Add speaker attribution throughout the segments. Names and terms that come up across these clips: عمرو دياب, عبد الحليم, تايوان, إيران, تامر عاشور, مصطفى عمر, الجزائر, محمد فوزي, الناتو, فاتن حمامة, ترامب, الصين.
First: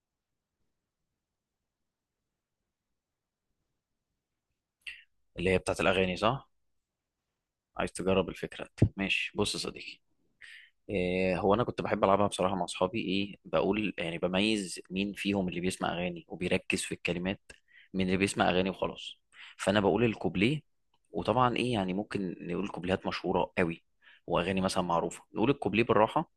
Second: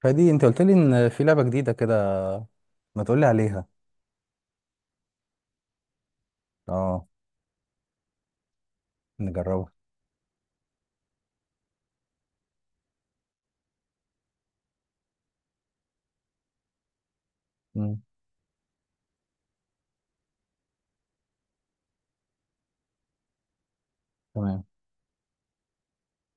Speaker 1: فدي انت قلت لي ان في لعبة جديدة كده، ما تقول لي عليها.
Speaker 2: اللي هي بتاعت الاغاني، صح؟
Speaker 1: اه،
Speaker 2: عايز تجرب الفكره دي. ماشي، بص يا
Speaker 1: نجربها.
Speaker 2: صديقي. إيه هو انا كنت بحب العبها بصراحه مع اصحابي، ايه بقول يعني، بميز مين فيهم اللي بيسمع اغاني وبيركز في الكلمات
Speaker 1: مم.
Speaker 2: من اللي بيسمع اغاني وخلاص. فانا بقول الكوبليه، وطبعا ايه يعني ممكن نقول كوبليهات مشهوره قوي، واغاني
Speaker 1: تمام.
Speaker 2: مثلا معروفه، نقول الكوبليه بالراحه.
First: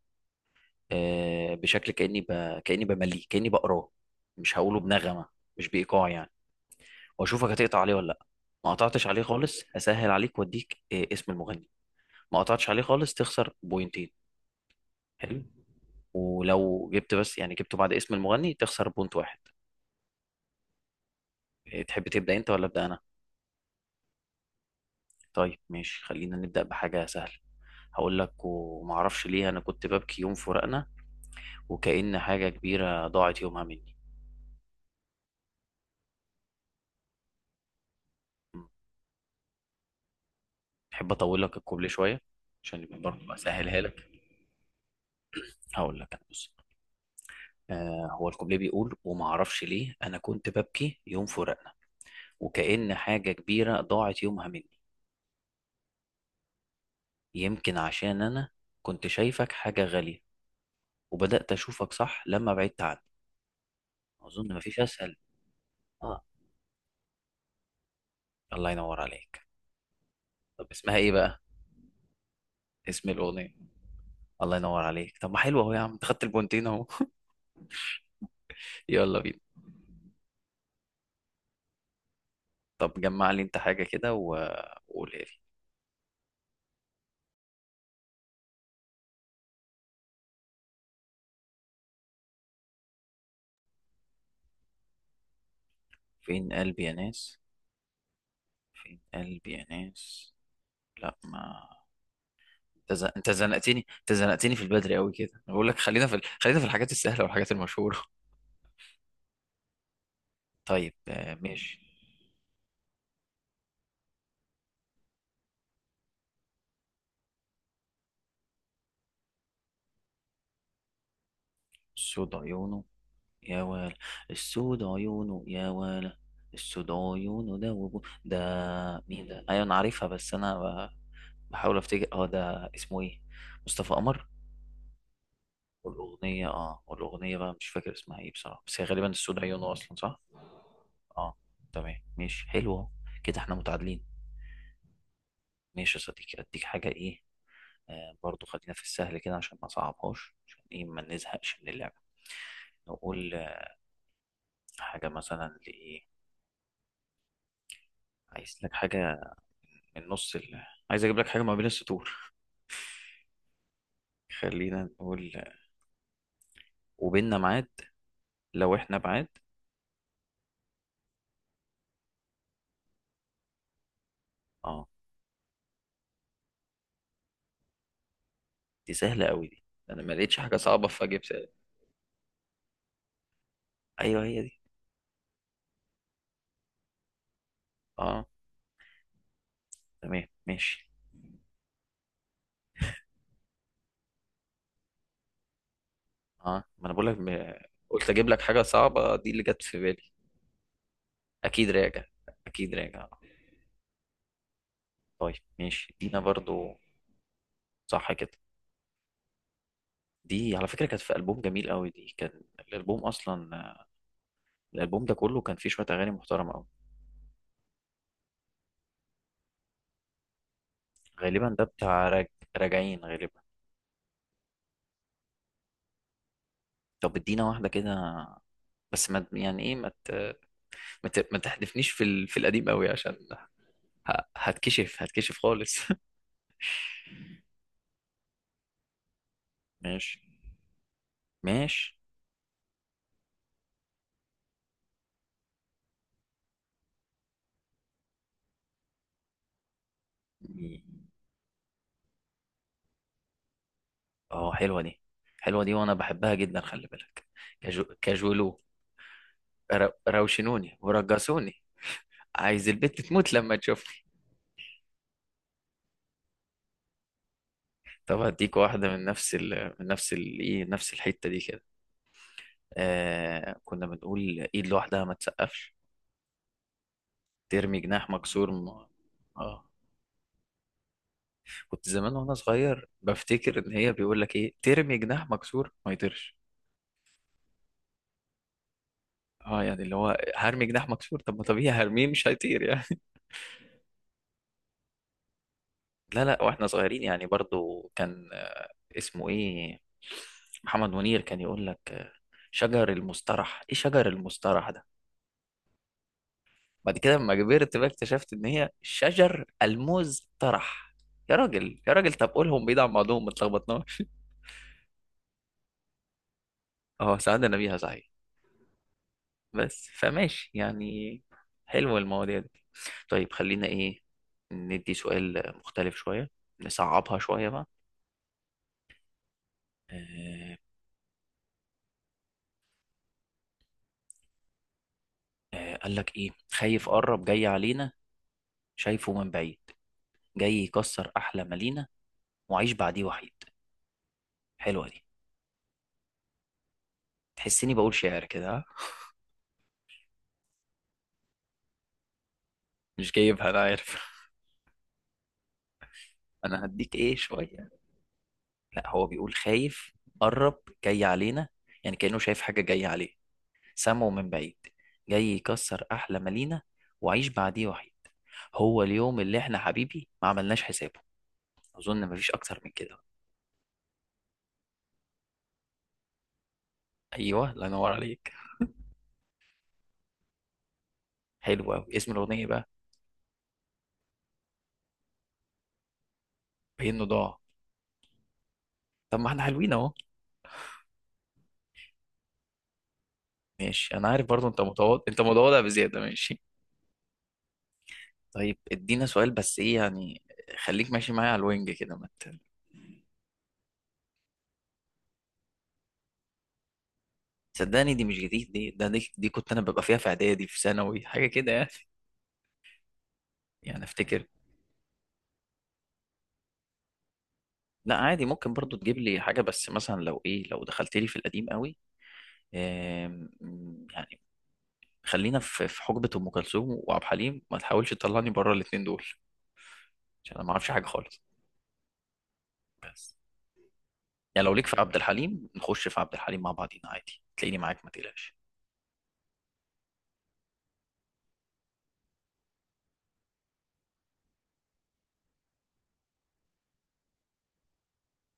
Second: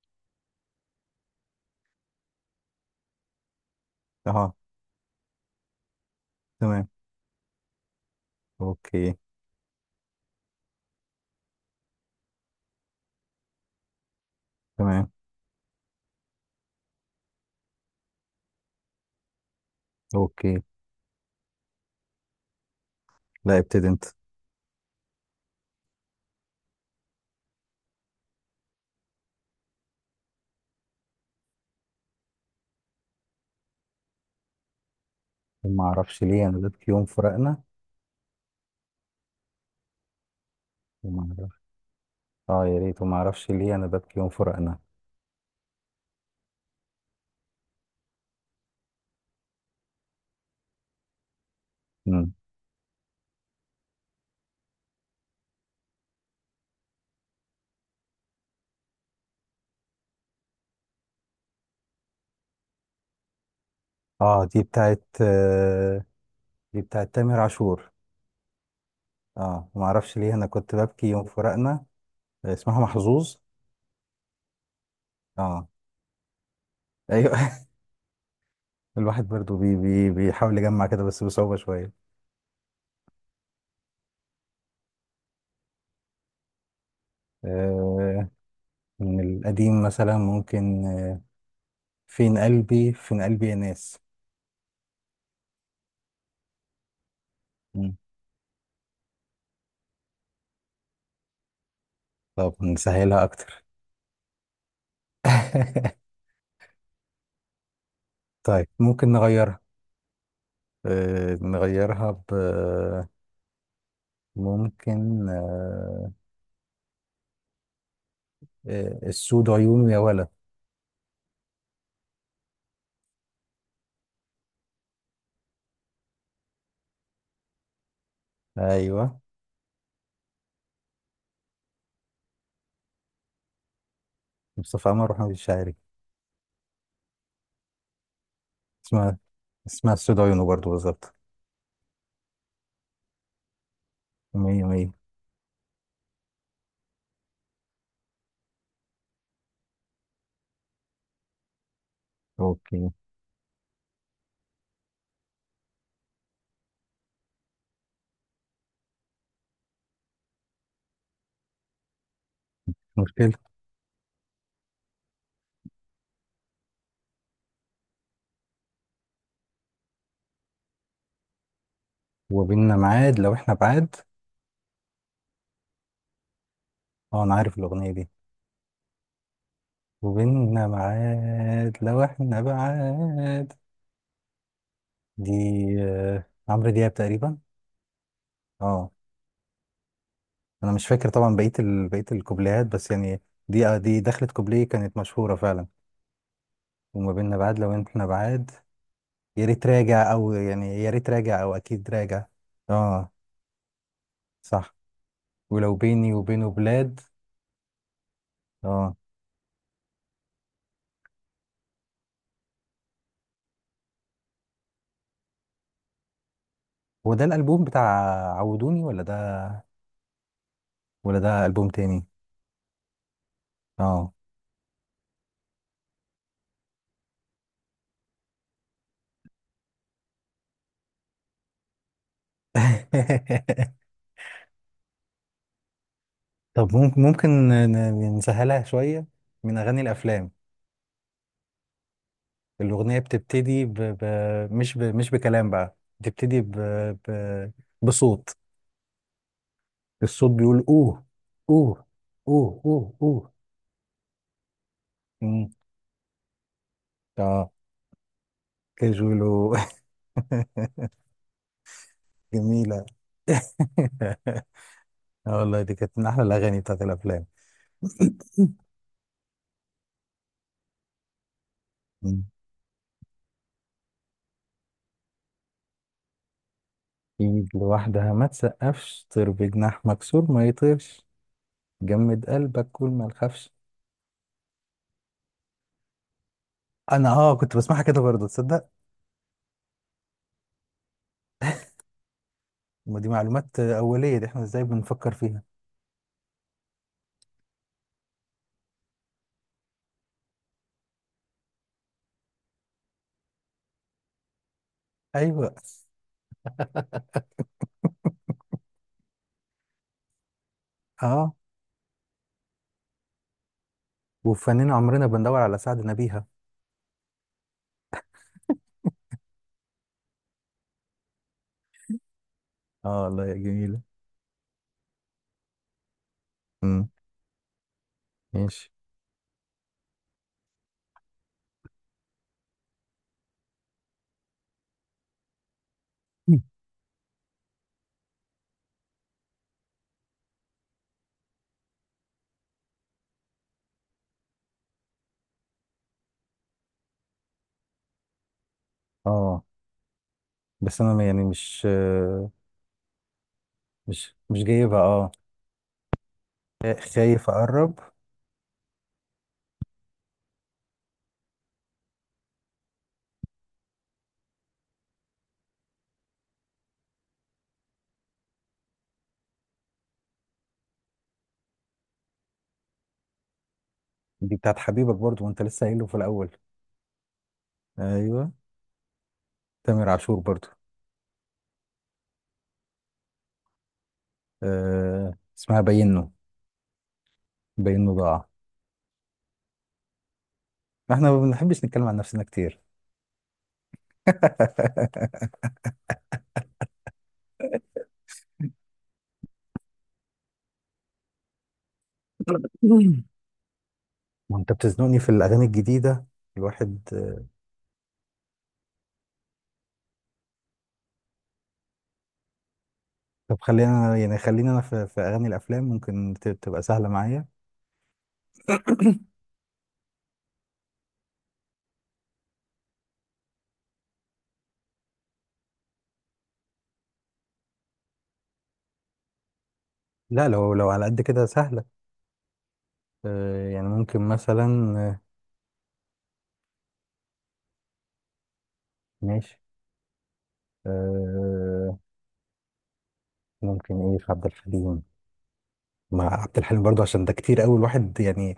Speaker 2: بشكل كاني بمليه، كاني بقراه.
Speaker 1: اه.
Speaker 2: مش هقوله بنغمه، مش بايقاع يعني.
Speaker 1: تمام.
Speaker 2: واشوفك هتقطع عليه ولا لا. ما قطعتش
Speaker 1: اوكي.
Speaker 2: عليه خالص هسهل عليك واديك اسم المغني. ما قطعتش عليه خالص تخسر بوينتين.
Speaker 1: تمام.
Speaker 2: حلو. ولو جبت بس يعني جبته بعد اسم المغني تخسر بونت واحد.
Speaker 1: اوكي.
Speaker 2: إيه، تحب تبدأ انت ولا ابدأ انا؟
Speaker 1: لا، ابتدي انت.
Speaker 2: طيب ماشي، خلينا نبدأ بحاجة سهلة. هقول لك: وما اعرفش ليه انا كنت ببكي يوم فراقنا، وكأن حاجة كبيرة ضاعت يومها مني.
Speaker 1: وما اعرفش ليه انا ببكي يوم فراقنا.
Speaker 2: م. تحب
Speaker 1: وما
Speaker 2: اطول لك
Speaker 1: اعرفش.
Speaker 2: الكوبليه شوية؟
Speaker 1: اه، يا
Speaker 2: عشان يبقى
Speaker 1: ريت. وما
Speaker 2: برضه
Speaker 1: اعرفش ليه
Speaker 2: اسهلها
Speaker 1: انا
Speaker 2: لك.
Speaker 1: ببكي يوم فراقنا.
Speaker 2: هقول لك أنا، بص. آه هو الكوبليه بيقول: وما اعرفش ليه انا كنت ببكي يوم فراقنا،
Speaker 1: مم.
Speaker 2: وكأن حاجة كبيرة ضاعت يومها مني، يمكن عشان انا كنت شايفك حاجة غالية، وبدأت اشوفك صح لما بعدت عني.
Speaker 1: اه،
Speaker 2: اظن
Speaker 1: دي
Speaker 2: مفيش
Speaker 1: بتاعت
Speaker 2: اسهل. اه
Speaker 1: دي بتاعت تامر عاشور.
Speaker 2: الله ينور عليك.
Speaker 1: اه، وما اعرفش ليه انا
Speaker 2: طب
Speaker 1: كنت
Speaker 2: اسمها
Speaker 1: ببكي
Speaker 2: ايه
Speaker 1: يوم
Speaker 2: بقى؟
Speaker 1: فراقنا. اسمها
Speaker 2: اسم
Speaker 1: محظوظ.
Speaker 2: الاغنية. الله ينور عليك، طب ما حلو
Speaker 1: اه.
Speaker 2: اهو، يا عم انت خدت البونتين اهو.
Speaker 1: ايوه.
Speaker 2: يلا
Speaker 1: الواحد
Speaker 2: بينا.
Speaker 1: برضو بي بي بيحاول يجمع كده بس بصعوبة شوية.
Speaker 2: طب جمع لي انت حاجة كده وقولها لي.
Speaker 1: آه من القديم مثلا ممكن، فين قلبي، فين قلبي يا ناس.
Speaker 2: فين قلبي يا ناس،
Speaker 1: مم.
Speaker 2: قلبي يا ناس. لا ما
Speaker 1: طب نسهلها
Speaker 2: انت
Speaker 1: أكتر.
Speaker 2: زنقتني انت زنقتني في البدري قوي كده، أنا بقول لك خلينا في الحاجات السهلة والحاجات المشهورة.
Speaker 1: طيب ممكن نغيرها،
Speaker 2: طيب ماشي.
Speaker 1: نغيرها ب، ممكن، السود عيونه يا ولد.
Speaker 2: سود عيونه يا ويل، السود عيونه يا ويل، السود عيونه ده وبو ده.
Speaker 1: أيوه.
Speaker 2: مين ده؟ ايوه انا عارفها بس انا بحاول افتكر، اه ده اسمه ايه؟ مصطفى قمر.
Speaker 1: مصطفى عمر وحمد الشاعري.
Speaker 2: والاغنيه، اه والاغنيه بقى مش فاكر اسمها ايه بصراحه، بس هي غالبا
Speaker 1: اسمها،
Speaker 2: السود عيونه
Speaker 1: اسمها
Speaker 2: اصلا،
Speaker 1: السود
Speaker 2: صح.
Speaker 1: عيونه برضه بالظبط.
Speaker 2: اه تمام ماشي، حلوه. كده احنا متعادلين.
Speaker 1: مية مية.
Speaker 2: ماشي يا صديقي، اديك حاجه ايه. برضو خلينا في السهل كده عشان ما صعبهاش، عشان ايه ما نزهقش من اللعبه.
Speaker 1: أوكي. مش
Speaker 2: نقول حاجه مثلا لايه. عايز لك حاجه من عايز اجيب لك حاجه ما بين السطور.
Speaker 1: مشكلة.
Speaker 2: خلينا نقول: وبيننا ميعاد لو احنا بعاد.
Speaker 1: وبيننا ميعاد لو إحنا بعاد.
Speaker 2: اه
Speaker 1: أه، أنا عارف الأغنية دي.
Speaker 2: دي سهله قوي دي، انا ما لقيتش حاجه
Speaker 1: وبيننا
Speaker 2: صعبه فاجيب سهل.
Speaker 1: ميعاد لو إحنا بعاد.
Speaker 2: ايوه هي دي.
Speaker 1: دي عمرو دياب تقريبا.
Speaker 2: اه
Speaker 1: اه.
Speaker 2: تمام
Speaker 1: انا مش
Speaker 2: ماشي.
Speaker 1: فاكر طبعا بقيه الكوبليهات بس يعني، دي دي دخلت كوبليه كانت مشهوره فعلا.
Speaker 2: اه ما انا بقول
Speaker 1: وما
Speaker 2: لك
Speaker 1: بيننا بعاد لو احنا
Speaker 2: قلت اجيب لك
Speaker 1: بعاد.
Speaker 2: حاجه صعبه، دي اللي
Speaker 1: يا
Speaker 2: جت
Speaker 1: ريت
Speaker 2: في بالي.
Speaker 1: راجع او يعني يا ريت راجع او
Speaker 2: اكيد
Speaker 1: اكيد
Speaker 2: راجع،
Speaker 1: راجع.
Speaker 2: اكيد راجع.
Speaker 1: اه. صح.
Speaker 2: طيب
Speaker 1: ولو
Speaker 2: ماشي
Speaker 1: بيني
Speaker 2: دينا
Speaker 1: وبينه
Speaker 2: برضو.
Speaker 1: بلاد.
Speaker 2: صح كده.
Speaker 1: اه.
Speaker 2: دي على فكره كانت في البوم جميل قوي دي، كان الالبوم اصلا، الالبوم ده كله كان فيه شويه اغاني محترمه قوي.
Speaker 1: هو ده الالبوم بتاع عودوني، ولا ده، ولا ده
Speaker 2: غالبا ده
Speaker 1: البوم تاني؟
Speaker 2: بتاع راجعين غالبا.
Speaker 1: اه.
Speaker 2: طب ادينا واحدة كده، بس ما يعني ايه ما تحدفنيش في القديم قوي، عشان هتكشف، هتكشف خالص.
Speaker 1: طب ممكن، ممكن نسهلها شويه. من اغاني
Speaker 2: ماشي
Speaker 1: الافلام.
Speaker 2: ماشي.
Speaker 1: الأغنية بتبتدي مش بكلام بقى، ب... بصوت. الصوت بيقول أوه، أوه، أوه أوه أوه.
Speaker 2: اه حلوة دي،
Speaker 1: مم.
Speaker 2: حلوة دي وانا بحبها جدا، خلي بالك.
Speaker 1: اه،
Speaker 2: كاجولو،
Speaker 1: كاجولو.
Speaker 2: روشنوني ورجسوني، عايز
Speaker 1: جميلة.
Speaker 2: البت تموت لما تشوفني.
Speaker 1: اه والله دي كانت من أحلى الأغاني بتاعت الأفلام.
Speaker 2: طب هديك واحدة من نفس ايه نفس الحتة دي كده.
Speaker 1: مم.
Speaker 2: كنا بنقول: ايد لوحدها ما تسقفش،
Speaker 1: إيد
Speaker 2: ترمي جناح
Speaker 1: لوحدها ما
Speaker 2: مكسور
Speaker 1: تسقفش، طير
Speaker 2: اه.
Speaker 1: بجناح مكسور ما يطيرش،
Speaker 2: كنت زمان
Speaker 1: جمد
Speaker 2: وانا
Speaker 1: قلبك
Speaker 2: صغير
Speaker 1: كل ما تخافش.
Speaker 2: بفتكر ان هي بيقول لك ايه، ترمي جناح مكسور ما يطيرش.
Speaker 1: أنا اه كنت بسمعها كده برضه، تصدق؟
Speaker 2: اه يعني اللي هو هرمي جناح مكسور، طب ما طبيعي هرميه مش هيطير
Speaker 1: ما
Speaker 2: يعني.
Speaker 1: دي معلومات أولية دي، احنا ازاي بنفكر فيها؟
Speaker 2: لا لا، واحنا صغيرين يعني برضو كان اسمه ايه، محمد منير كان يقول لك شجر المسترح، ايه شجر المسترح ده؟
Speaker 1: أيوه.
Speaker 2: بعد كده لما كبرت بقى اكتشفت ان هي شجر المزترح.
Speaker 1: اه،
Speaker 2: يا راجل يا راجل، طب قولهم بعيد عن بعضهم ما اتلخبطناش.
Speaker 1: وفنان عمرنا بندور على سعد نبيها.
Speaker 2: اه سعدنا بيها صحيح، بس فماشي يعني، حلو المواضيع دي.
Speaker 1: اه الله،
Speaker 2: طيب
Speaker 1: يا
Speaker 2: خلينا
Speaker 1: جميلة.
Speaker 2: ايه، ندي سؤال مختلف شوية،
Speaker 1: امم
Speaker 2: نصعبها شوية بقى.
Speaker 1: ماشي.
Speaker 2: آه قال لك ايه:
Speaker 1: مم.
Speaker 2: خايف قرب جاي علينا، شايفه من بعيد، جاي يكسر احلى ما لينا، وعيش بعديه وحيد. حلوة دي، تحسني بقول شعر كده، ها؟
Speaker 1: اه، بس انا يعني مش،
Speaker 2: مش جايبها انا عارف.
Speaker 1: مش جايبها اه.
Speaker 2: انا هديك ايه
Speaker 1: خايف
Speaker 2: شوية.
Speaker 1: اقرب.
Speaker 2: لا هو بيقول: خايف قرب جاي علينا، يعني كأنه شايف حاجة جاية عليه، سامعه من بعيد، جاي يكسر أحلى مالينا، وعيش بعديه وحيد، هو اليوم اللي احنا حبيبي ما عملناش حسابه. أظن مفيش أكتر من كده.
Speaker 1: دي بتاعت حبيبك برضو، وانت لسه قايله في الاول.
Speaker 2: أيوه الله ينور
Speaker 1: ايوه.
Speaker 2: عليك.
Speaker 1: تامر عاشور برضو.
Speaker 2: حلو أوي، اسم الأغنية بقى.
Speaker 1: اسمها بينه.
Speaker 2: بينه ضاع.
Speaker 1: بينه ضاع.
Speaker 2: طب ما احنا حلوين أهو.
Speaker 1: احنا ما بنحبش نتكلم عن نفسنا كتير.
Speaker 2: ماشي أنا عارف برضه، أنت متواضع، أنت متواضع بزيادة ماشي. طيب ادينا سؤال، بس إيه يعني، خليك ماشي معايا على الوينج كده ما ت-
Speaker 1: وانت بتزنقني في الاغاني الجديده، الواحد.
Speaker 2: صدقني، دي مش جديد، دي كنت أنا ببقى فيها في إعدادي في ثانوي، حاجة كده يعني.
Speaker 1: طب
Speaker 2: يعني
Speaker 1: خلينا يعني
Speaker 2: أفتكر،
Speaker 1: خلينا انا في اغاني الافلام ممكن تبقى سهله معايا.
Speaker 2: لا عادي ممكن برضو تجيب لي حاجة، بس مثلا لو ايه لو دخلت لي في القديم قوي. آم، يعني خلينا في حقبة ام كلثوم وعبد الحليم، ما تحاولش تطلعني بره الاتنين دول،
Speaker 1: لا،
Speaker 2: عشان انا ما
Speaker 1: لو لو
Speaker 2: اعرفش حاجة
Speaker 1: على قد
Speaker 2: خالص،
Speaker 1: كده سهلة.
Speaker 2: بس.
Speaker 1: يعني ممكن
Speaker 2: يعني لو ليك في
Speaker 1: مثلا،
Speaker 2: عبد
Speaker 1: آه،
Speaker 2: الحليم، نخش في عبد الحليم مع بعضينا عادي، تلاقيني معاك ما تقلقش.
Speaker 1: ماشي. آه، ممكن ايه في عبد الحليم. مع عبد الحليم برضو عشان ده كتير قوي الواحد يعني،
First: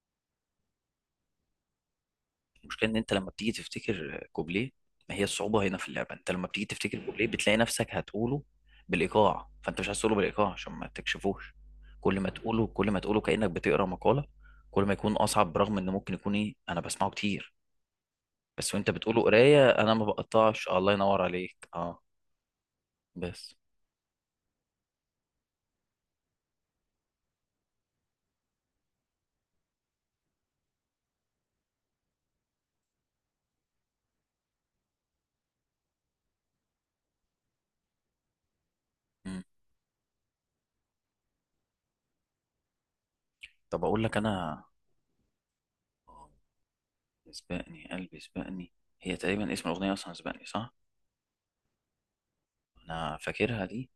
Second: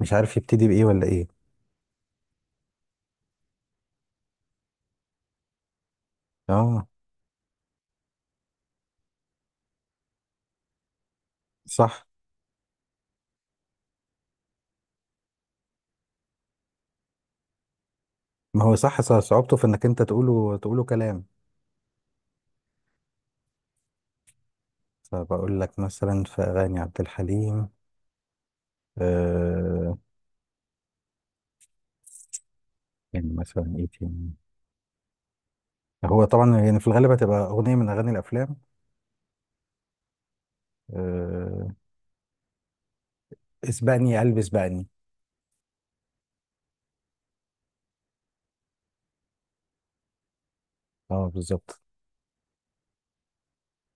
Speaker 1: مش عارف يبتدي بإيه ولا ايه.
Speaker 2: المشكله ان انت لما بتيجي تفتكر كوبليه، ما هي الصعوبه هنا في اللعبه، انت لما بتيجي
Speaker 1: اه.
Speaker 2: تفتكر كوبليه بتلاقي نفسك هتقوله بالايقاع، فانت مش عايز تقوله بالايقاع عشان ما تكشفوش.
Speaker 1: صح.
Speaker 2: كل ما تقوله، كل ما تقوله كانك بتقرا مقاله، كل ما يكون اصعب، برغم ان ممكن يكون ايه انا بسمعه كتير.
Speaker 1: ما هو
Speaker 2: بس وانت
Speaker 1: صح،
Speaker 2: بتقوله
Speaker 1: صعوبته في
Speaker 2: قرايه
Speaker 1: انك
Speaker 2: انا
Speaker 1: انت
Speaker 2: ما بقطعش،
Speaker 1: تقوله
Speaker 2: الله ينور
Speaker 1: كلام.
Speaker 2: عليك اه. بس.
Speaker 1: فبقول لك مثلا في أغاني عبد الحليم، آه، يعني مثلا ايه تاني. هو طبعا يعني في الغالب هتبقى أغنية من أغاني الأفلام.
Speaker 2: مم.
Speaker 1: آه،
Speaker 2: طب اقول
Speaker 1: اسبقني
Speaker 2: لك
Speaker 1: يا قلبي
Speaker 2: انا:
Speaker 1: اسبقني.
Speaker 2: سبقني قلبي سبقني. هي تقريبا اسم الاغنيه اصلا سبقني، صح.
Speaker 1: اه بالظبط.
Speaker 2: انا فاكرها دي،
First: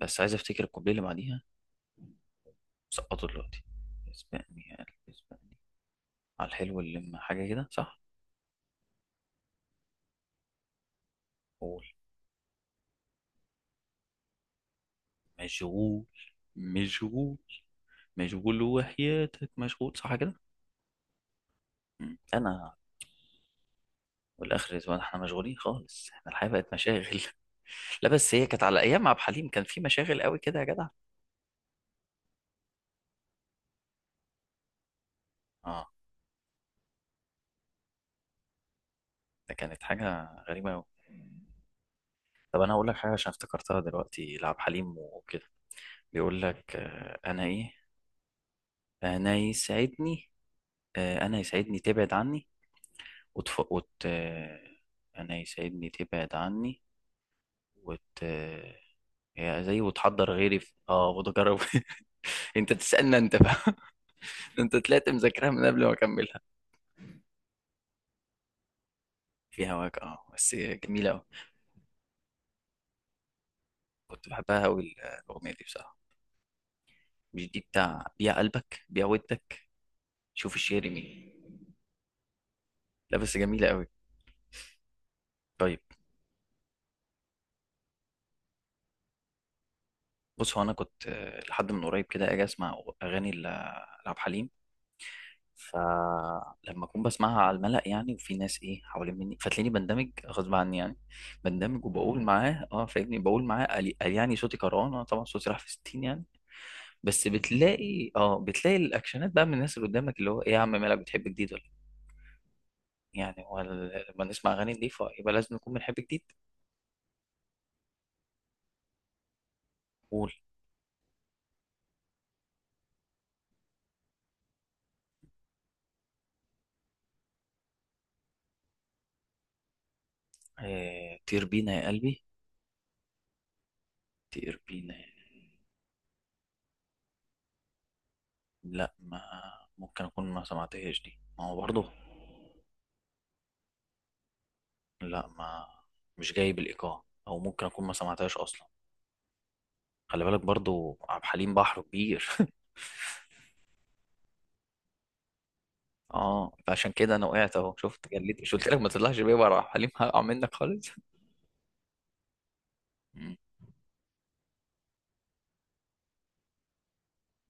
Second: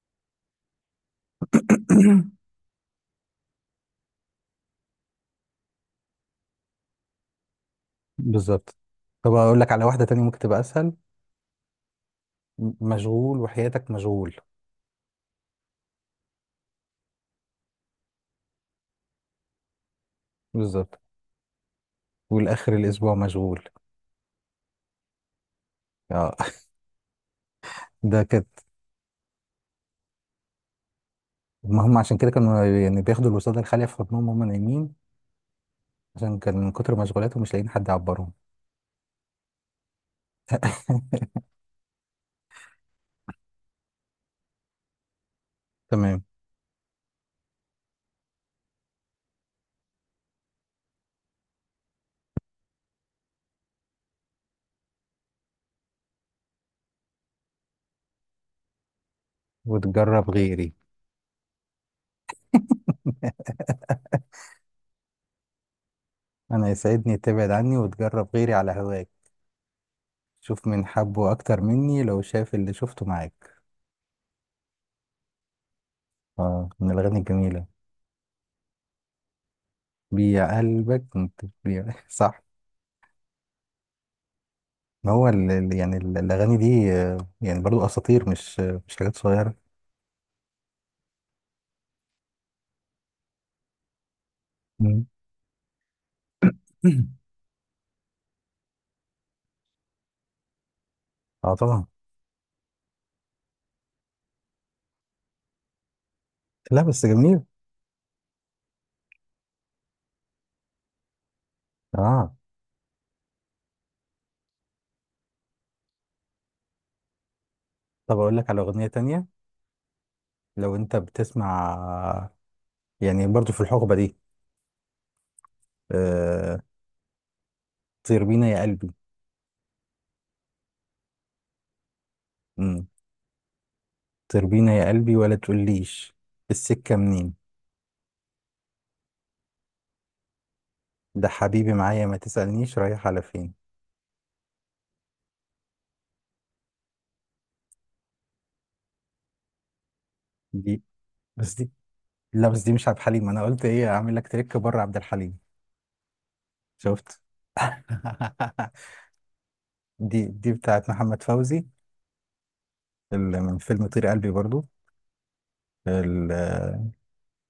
Speaker 2: بس عايز افتكر الكوبليه اللي بعديها. سقطه دلوقتي. اسبقني يا قلبي اسبقني، على الحلو اللي لما حاجة كده، صح.
Speaker 1: بالظبط. طب اقول لك على واحده تانية ممكن تبقى اسهل.
Speaker 2: قول.
Speaker 1: مشغول وحياتك مشغول.
Speaker 2: مشغول، مشغول، مشغول وحياتك مشغول، صح كده.
Speaker 1: بالظبط.
Speaker 2: مم.
Speaker 1: والاخر
Speaker 2: أنا
Speaker 1: الاسبوع مشغول.
Speaker 2: والآخر الأسبوع احنا مشغولين خالص، احنا
Speaker 1: اه.
Speaker 2: الحياة بقت مشاغل. لا
Speaker 1: ده
Speaker 2: بس
Speaker 1: كده.
Speaker 2: هي كانت على أيام مع عبد الحليم كان في مشاغل قوي كده يا جدع.
Speaker 1: ما هم عشان كده كانوا يعني بياخدوا الوساده الخاليه في حضنهم وهم نايمين،
Speaker 2: اه
Speaker 1: عشان كان من كتر مشغولاتهم مش لاقيين حد يعبرهم.
Speaker 2: ده كانت حاجة غريبة قوي. طب أنا أقول لك حاجة عشان افتكرتها دلوقتي لعبد الحليم وكده.
Speaker 1: تمام.
Speaker 2: بيقول لك أنا يسعدني، أنا يسعدني تبعد عني وتف... وت... أنا يساعدني تبعد عني وت... هي زي
Speaker 1: وتجرب
Speaker 2: وتحضر غيري
Speaker 1: غيري.
Speaker 2: اه وتجرب. انت تسألنا انت بقى. انت طلعت مذاكرها من قبل ما اكملها.
Speaker 1: انا يسعدني تبعد عني وتجرب غيري على هواك،
Speaker 2: في هواك، اه بس
Speaker 1: شوف من
Speaker 2: جميلة أوي.
Speaker 1: حبه اكتر مني لو شاف اللي شفته معاك.
Speaker 2: كنت بحبها أوي الأغنية دي بصراحة.
Speaker 1: اه، من الاغاني
Speaker 2: مش دي
Speaker 1: الجميله.
Speaker 2: بتاع بيع قلبك بيع ودك؟ شوف
Speaker 1: بيع
Speaker 2: الشعر
Speaker 1: قلبك
Speaker 2: مين،
Speaker 1: انت بيع. صح.
Speaker 2: لا بس جميلة أوي.
Speaker 1: ما هو
Speaker 2: طيب
Speaker 1: يعني الأغاني دي يعني برضو أساطير، مش مش حاجات صغيرة.
Speaker 2: بص، هو أنا كنت لحد من قريب كده أجي أسمع أغاني لعبد الحليم،
Speaker 1: مم.
Speaker 2: فلما اكون بسمعها على الملأ يعني وفي ناس ايه حوالين مني، فتلاقيني بندمج غصب عني يعني،
Speaker 1: اه
Speaker 2: بندمج
Speaker 1: طبعا.
Speaker 2: وبقول معاه، اه فاهمني، بقول معاه قال قال يعني صوتي كرهان، انا طبعا صوتي راح في 60 يعني.
Speaker 1: لا، بس
Speaker 2: بس
Speaker 1: جميل.
Speaker 2: بتلاقي الاكشنات بقى من الناس اللي قدامك، اللي هو ايه يا عم مالك بتحب جديد ولا
Speaker 1: اه.
Speaker 2: إيه؟ يعني هو لما نسمع اغاني نضيفه يبقى لازم نكون بنحب جديد.
Speaker 1: طب أقول لك على أغنية تانية.
Speaker 2: قول.
Speaker 1: لو أنت بتسمع، يعني برضو في الحقبة دي، آه، طير بينا يا قلبي.
Speaker 2: آه طير بينا يا قلبي،
Speaker 1: مم. طير
Speaker 2: طير
Speaker 1: بينا يا
Speaker 2: بينا،
Speaker 1: قلبي ولا تقوليش السكة منين،
Speaker 2: لا ما ممكن اكون ما سمعتهاش دي،
Speaker 1: ده
Speaker 2: ما هو
Speaker 1: حبيبي
Speaker 2: برضه،
Speaker 1: معايا ما تسألنيش رايح على فين.
Speaker 2: لا ما مش جايب الإيقاع، أو ممكن أكون ما سمعتهاش أصلا، خلي بالك
Speaker 1: دي
Speaker 2: برضو عبد الحليم
Speaker 1: دي،
Speaker 2: بحر كبير.
Speaker 1: لا، بس دي مش عبد الحليم، أنا قلت إيه أعمل لك تريك بره عبد الحليم.
Speaker 2: اه فعشان كده
Speaker 1: شفت.
Speaker 2: أنا وقعت أهو، شفت جليت، مش قلت لك ما تطلعش بيه بره عبد الحليم هقع
Speaker 1: دي
Speaker 2: منك خالص.
Speaker 1: بتاعت محمد فوزي.
Speaker 2: مم.
Speaker 1: من فيلم طير قلبي برضو. ال-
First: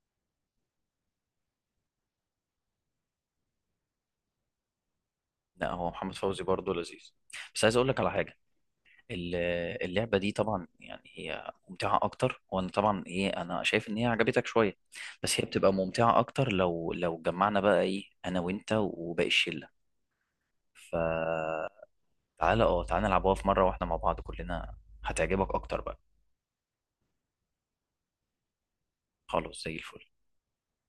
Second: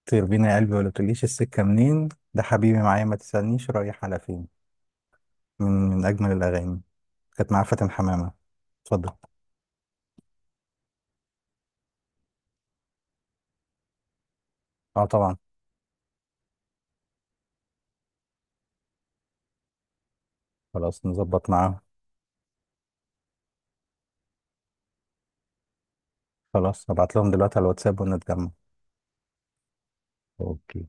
Speaker 1: طير بينا يا قلبي ولا تقوليش السكة منين، ده حبيبي معايا ما تسألنيش رايح على فين. من
Speaker 2: لا هو
Speaker 1: من
Speaker 2: محمد
Speaker 1: أجمل
Speaker 2: فوزي برضو
Speaker 1: الأغاني.
Speaker 2: لذيذ.
Speaker 1: كانت مع
Speaker 2: بس عايز أقول
Speaker 1: فاتن
Speaker 2: لك على
Speaker 1: حمامة.
Speaker 2: حاجة.
Speaker 1: اتفضل.
Speaker 2: ال- اللعبة دي طبعا يعني هي ممتعة أكتر، وأنا طبعا إيه أنا شايف إن هي عجبتك شوية،
Speaker 1: اه طبعا.
Speaker 2: بس هي بتبقى ممتعة أكتر لو جمعنا بقى إيه أنا وأنت وباقي الشلة. ف
Speaker 1: خلاص نظبط معاهم.
Speaker 2: تعالى اه تعالى نلعبوها في مرة واحنا مع بعض كلنا، هتعجبك اكتر بقى.
Speaker 1: خلاص هبعت لهم دلوقتي على الواتساب ونتجمع.
Speaker 2: خلاص زي الفل.
Speaker 1: اوكي.